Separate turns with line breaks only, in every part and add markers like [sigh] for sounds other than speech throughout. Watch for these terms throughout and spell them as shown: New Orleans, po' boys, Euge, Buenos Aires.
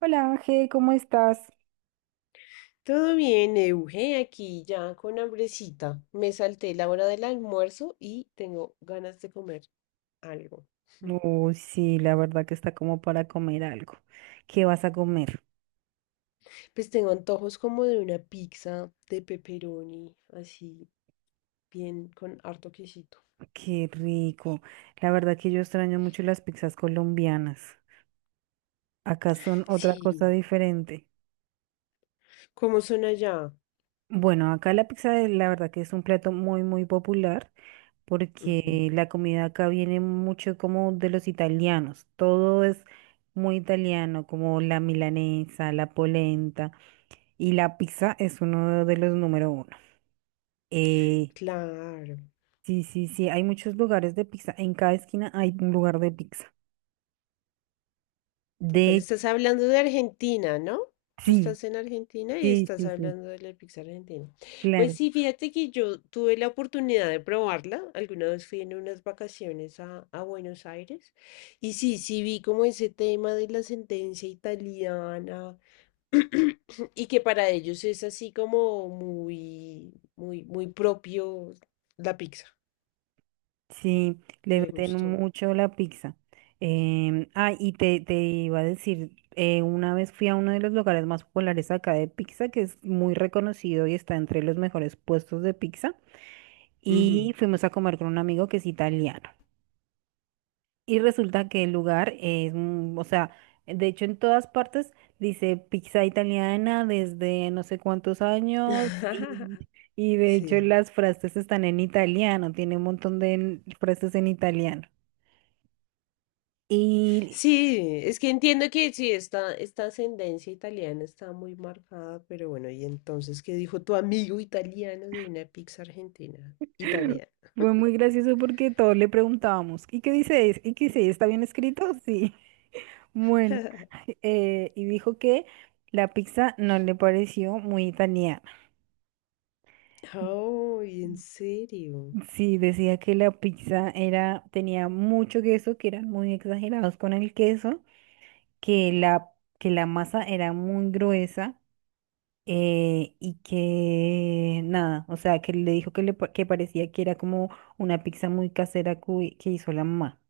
Hola Ángel, ¿cómo estás?
Todo bien, Euge, aquí ya con hambrecita. Me salté la hora del almuerzo y tengo ganas de comer algo. [laughs]
Uy, sí, la verdad que está como para comer algo. ¿Qué vas a comer?
Pues tengo antojos como de una pizza de pepperoni, así, bien con harto quesito.
Qué rico. La verdad que yo extraño mucho las pizzas colombianas. Acá son otra cosa
Sí,
diferente.
¿cómo son allá?
Bueno, acá la pizza la verdad que es un plato muy popular
Ujú.
porque la comida acá viene mucho como de los italianos. Todo es muy italiano, como la milanesa, la polenta y la pizza es uno de los número uno. Eh,
Claro.
Sí, sí, sí, hay muchos lugares de pizza. En cada esquina hay un lugar de pizza.
Total,
De
estás hablando de Argentina, ¿no? Tú
Sí,
estás en Argentina y
sí,
estás
sí, sí,
hablando de la pizza argentina. Pues
claro.
sí, fíjate que yo tuve la oportunidad de probarla. Alguna vez fui en unas vacaciones a Buenos Aires. Y sí, sí vi como ese tema de la sentencia italiana [clears throat] y que para ellos es así como muy, muy, muy propio la pizza.
Sí, le
Me
meten
gustó.
mucho la pizza. Te iba a decir, una vez fui a uno de los lugares más populares acá de pizza, que es muy reconocido y está entre los mejores puestos de pizza,
Ujú.
y fuimos a comer con un amigo que es italiano. Y resulta que el lugar es, o sea, de hecho en todas partes dice pizza italiana desde no sé cuántos años
[laughs]
y de hecho
Sí.
las frases están en italiano, tiene un montón de frases en italiano. Y
Sí, es que entiendo que sí, esta ascendencia italiana está muy marcada, pero bueno, y entonces, ¿qué dijo tu amigo italiano de una pizza argentina? Italiana.
fue muy gracioso porque todos le preguntábamos, ¿y qué dice? ¿Y qué dice? ¿Está bien escrito? Sí, [laughs] bueno.
[laughs]
[laughs] Y dijo que la pizza no le pareció muy italiana.
Oh, ¿en serio? [gasps]
Sí, decía que la pizza era, tenía mucho queso, que eran muy exagerados con el queso, que la, que la masa era muy gruesa, y que nada, o sea, que le dijo que, que parecía que era como una pizza muy casera que hizo la mamá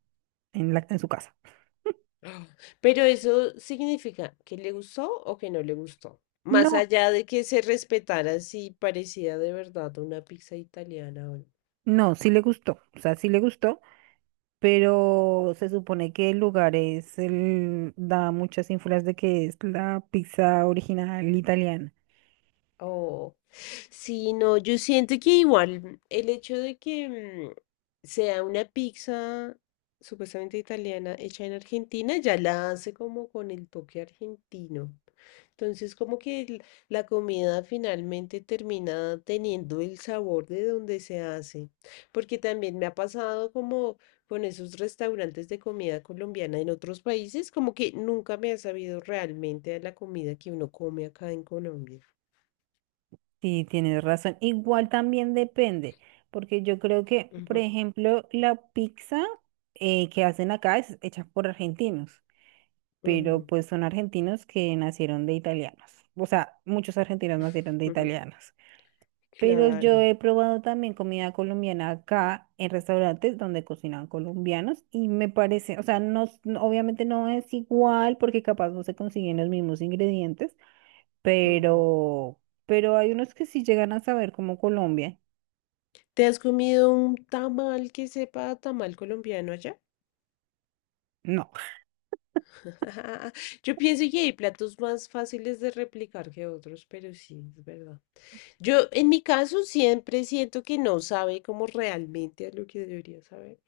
en su casa.
Ah, pero eso significa que le gustó o que no le gustó. Más
No,
allá de que se respetara si parecía de verdad una pizza italiana o no.
no, sí le gustó, o sea, sí le gustó, pero se supone que el lugar es, da muchas ínfulas de que es la pizza original italiana.
Oh, sí, no, yo siento que igual el hecho de que sea una pizza supuestamente italiana hecha en Argentina ya la hace como con el toque argentino. Entonces, como que la comida finalmente termina teniendo el sabor de donde se hace. Porque también me ha pasado como con esos restaurantes de comida colombiana en otros países, como que nunca me ha sabido realmente a la comida que uno come acá en Colombia.
Sí, tienes razón. Igual también depende, porque yo creo que, por ejemplo, la pizza que hacen acá es hecha por argentinos, pero
Ujú.
pues son argentinos que nacieron de italianos. O sea, muchos argentinos nacieron de
[laughs]
italianos. Pero yo
Claro.
he probado también comida colombiana acá en restaurantes donde cocinan colombianos y me parece, o sea, obviamente no es igual porque capaz no se consiguen los mismos ingredientes,
Ujú.
pero, pero hay unos que sí llegan a saber como Colombia.
¿Te has comido un tamal que sepa a tamal colombiano allá?
No,
[laughs] Yo pienso que hay platos más fáciles de replicar que otros, pero sí, es verdad. Yo, en mi caso, siempre siento que no sabe como realmente a lo que debería saber,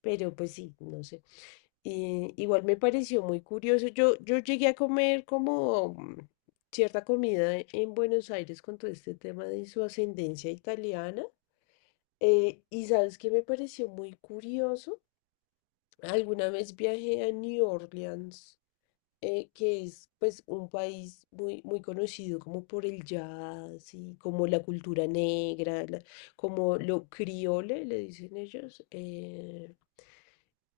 pero pues sí, no sé. Igual me pareció muy curioso. Yo llegué a comer como cierta comida en Buenos Aires con todo este tema de su ascendencia italiana. Y sabes que me pareció muy curioso. Alguna vez viajé a New Orleans, que es pues un país muy, muy conocido como por el jazz y como la cultura negra, como lo criole, le dicen ellos.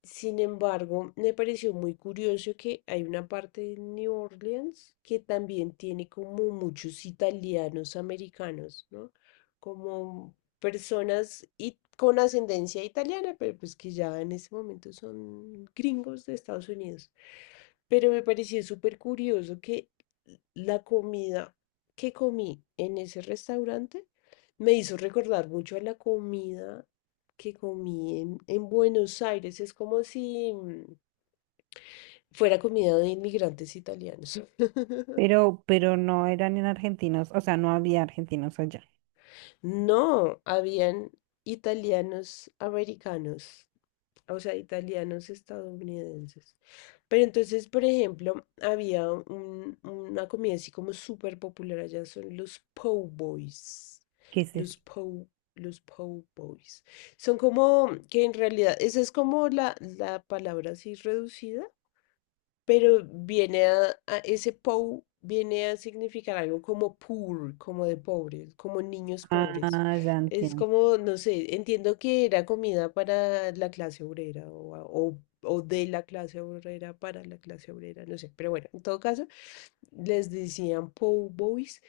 Sin embargo, me pareció muy curioso que hay una parte de New Orleans que también tiene como muchos italianos americanos, ¿no? Como personas y con ascendencia italiana, pero pues que ya en ese momento son gringos de Estados Unidos. Pero me pareció súper curioso que la comida que comí en ese restaurante me hizo recordar mucho a la comida que comí en Buenos Aires. Es como si fuera comida de inmigrantes italianos. [laughs]
pero no eran en argentinos, o sea, no había argentinos allá.
No, habían italianos americanos, o sea, italianos estadounidenses. Pero entonces, por ejemplo, había una comida así como súper popular allá, son los po' boys.
¿Qué es eso?
Los po', los po' boys. Son como, que en realidad, esa es como la palabra así reducida, pero viene a ese pou viene a significar algo como poor, como de pobres, como niños pobres.
Ah, ya
Es
entiendo.
como, no sé, entiendo que era comida para la clase obrera o de la clase obrera para la clase obrera, no sé, pero bueno, en todo caso, les decían pou boys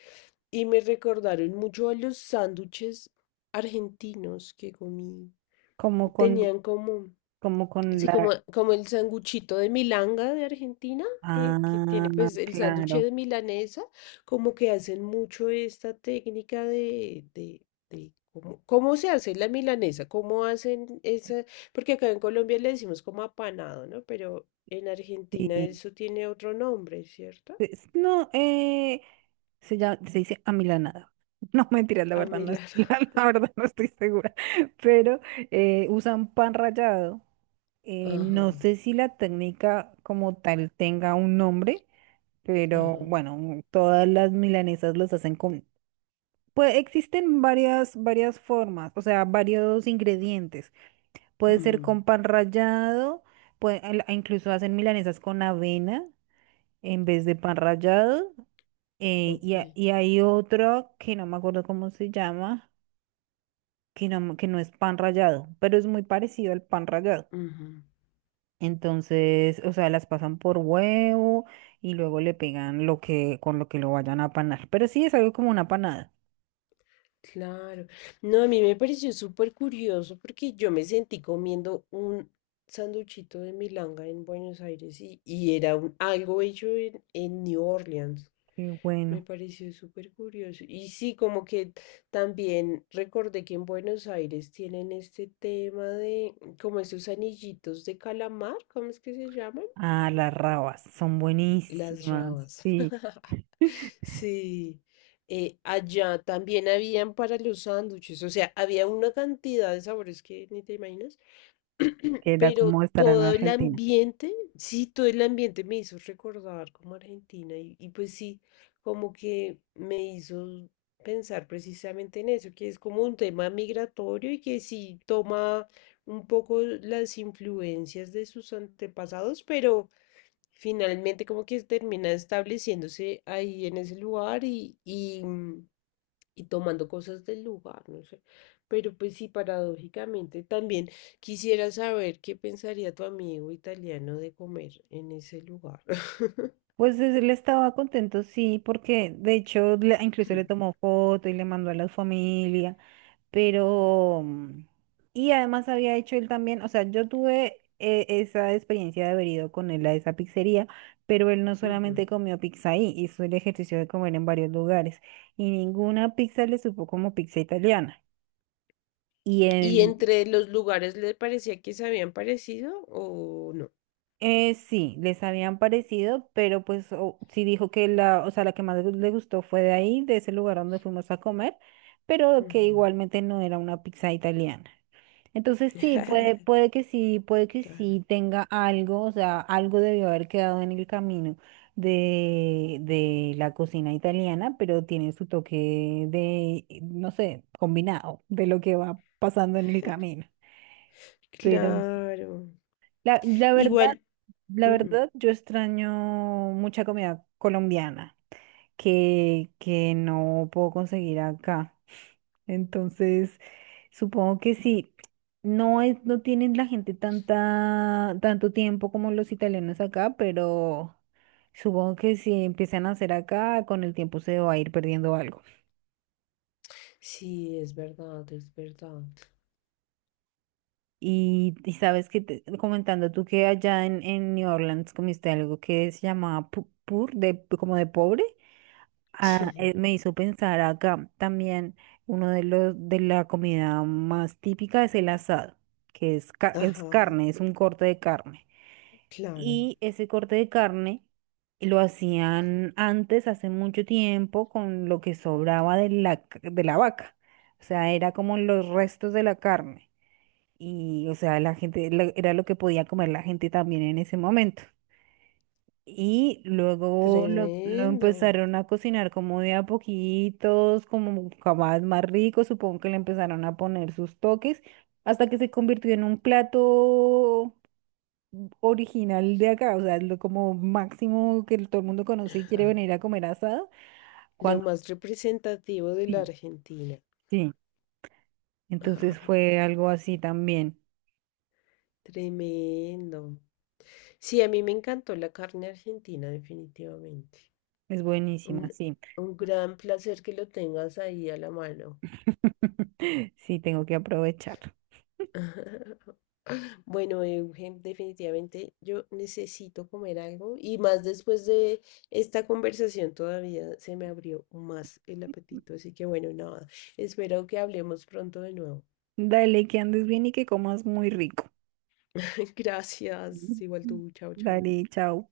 y me recordaron mucho a los sándwiches argentinos que comí.
Como con,
Tenían como
como con
sí,
la.
como, como el sanguchito de milanga de Argentina, que tiene
Ah,
pues el sándwich
claro.
de milanesa, como que hacen mucho esta técnica de cómo, cómo se hace la milanesa, cómo hacen esa, porque acá en Colombia le decimos como apanado, ¿no? Pero en Argentina
Sí.
eso tiene otro nombre, ¿cierto?
No, se llama, se dice amilanada. [laughs] No, mentira, la
A
verdad no es, [laughs]
Milana.
la verdad no estoy segura. Pero usan pan rallado.
Ajá,
No sé si la técnica como tal tenga un nombre, pero
ajá.
bueno, todas las milanesas los hacen con... Pues existen varias, varias formas, o sea, varios ingredientes. Puede ser
Ujú.
con pan rallado, incluso hacen milanesas con avena en vez de pan rallado,
Ok.
y hay otro que no me acuerdo cómo se llama, que que no es pan rallado, pero es muy parecido al pan rallado.
Ujú.
Entonces, o sea, las pasan por huevo y luego le pegan lo que, con lo que lo vayan a panar. Pero sí es algo como una panada.
Claro. No, a mí me pareció súper curioso porque yo me sentí comiendo un sanduchito de milanga en Buenos Aires y era algo hecho en New Orleans.
Qué
Me
bueno.
pareció súper curioso. Y sí, como que también recordé que en Buenos Aires tienen este tema de como esos anillitos de calamar, ¿cómo es que se llaman?
Ah, las rabas son
Las
buenísimas.
ramas.
Sí,
[laughs] Sí. Allá también habían para los sándwiches. O sea, había una cantidad de sabores que ni te imaginas. [clears throat]
queda
Pero
como estará en
todo el
Argentina.
ambiente, sí, todo el ambiente me hizo recordar como Argentina. Y pues sí, como que me hizo pensar precisamente en eso, que es como un tema migratorio y que sí toma un poco las influencias de sus antepasados, pero finalmente como que termina estableciéndose ahí en ese lugar y, y, y tomando cosas del lugar, no sé. Pero pues sí, paradójicamente también quisiera saber qué pensaría tu amigo italiano de comer en ese lugar. [coughs]
Pues él estaba contento, sí, porque de hecho incluso le
[laughs]
tomó foto y le mandó a la familia. Pero, y además había hecho él también, o sea, yo tuve esa experiencia de haber ido con él a esa pizzería, pero él no
Ujú.
solamente comió pizza ahí, hizo el ejercicio de comer en varios lugares y ninguna pizza le supo como pizza italiana. Y
¿Y
él,
entre los lugares le parecía que se habían parecido o no?
sí, les habían parecido, pero pues sí dijo que la, o sea, la que más le gustó fue de ahí, de ese lugar donde fuimos a comer, pero que
Ujú.
igualmente no era una pizza italiana. Entonces sí, puede,
[laughs]
puede que
Claro.
sí tenga algo, o sea, algo debió haber quedado en el camino de la cocina italiana, pero tiene su toque de, no sé, combinado de lo que va pasando en el camino. Pero sí,
Claro.
la,
Igual.
la
Ujú.
verdad, yo extraño mucha comida colombiana que no puedo conseguir acá. Entonces, supongo que sí. No es, no tienen la gente tanta, tanto tiempo como los italianos acá, pero supongo que si empiezan a hacer acá, con el tiempo se va a ir perdiendo algo.
Sí, es verdad, es verdad.
Y sabes que comentando tú que allá en New Orleans comiste algo que se llamaba pur, de, como de pobre,
[laughs]
me hizo pensar acá también uno de los de la comida más típica es el asado, que es, es
Ajá,
carne, es un corte de carne.
claro.
Y ese corte de carne lo hacían antes, hace mucho tiempo, con lo que sobraba de la, de la vaca. O sea, era como los restos de la carne. Y, o sea, la gente era lo que podía comer la gente también en ese momento. Y luego lo
Tremendo.
empezaron a cocinar como de a poquitos, como más, más rico. Supongo que le empezaron a poner sus toques hasta que se convirtió en un plato original de acá, o sea, lo como máximo que todo el mundo conoce y quiere venir a comer asado,
Lo
cuando
más representativo de la
sí,
Argentina.
sí. Entonces
[laughs]
fue algo así también.
Tremendo. Sí, a mí me encantó la carne argentina, definitivamente.
Es
Un,
buenísima, sí.
un gran placer que lo tengas ahí a la mano.
[laughs] Sí, tengo que aprovechar.
[laughs] Bueno, Eugen, definitivamente yo necesito comer algo y más después de esta conversación todavía se me abrió más el apetito, así que bueno, nada, espero que hablemos pronto de nuevo.
Dale, que andes bien y que comas muy rico.
[laughs] Gracias,
Ujú.
igual tú, chao, chao.
Dale, chao.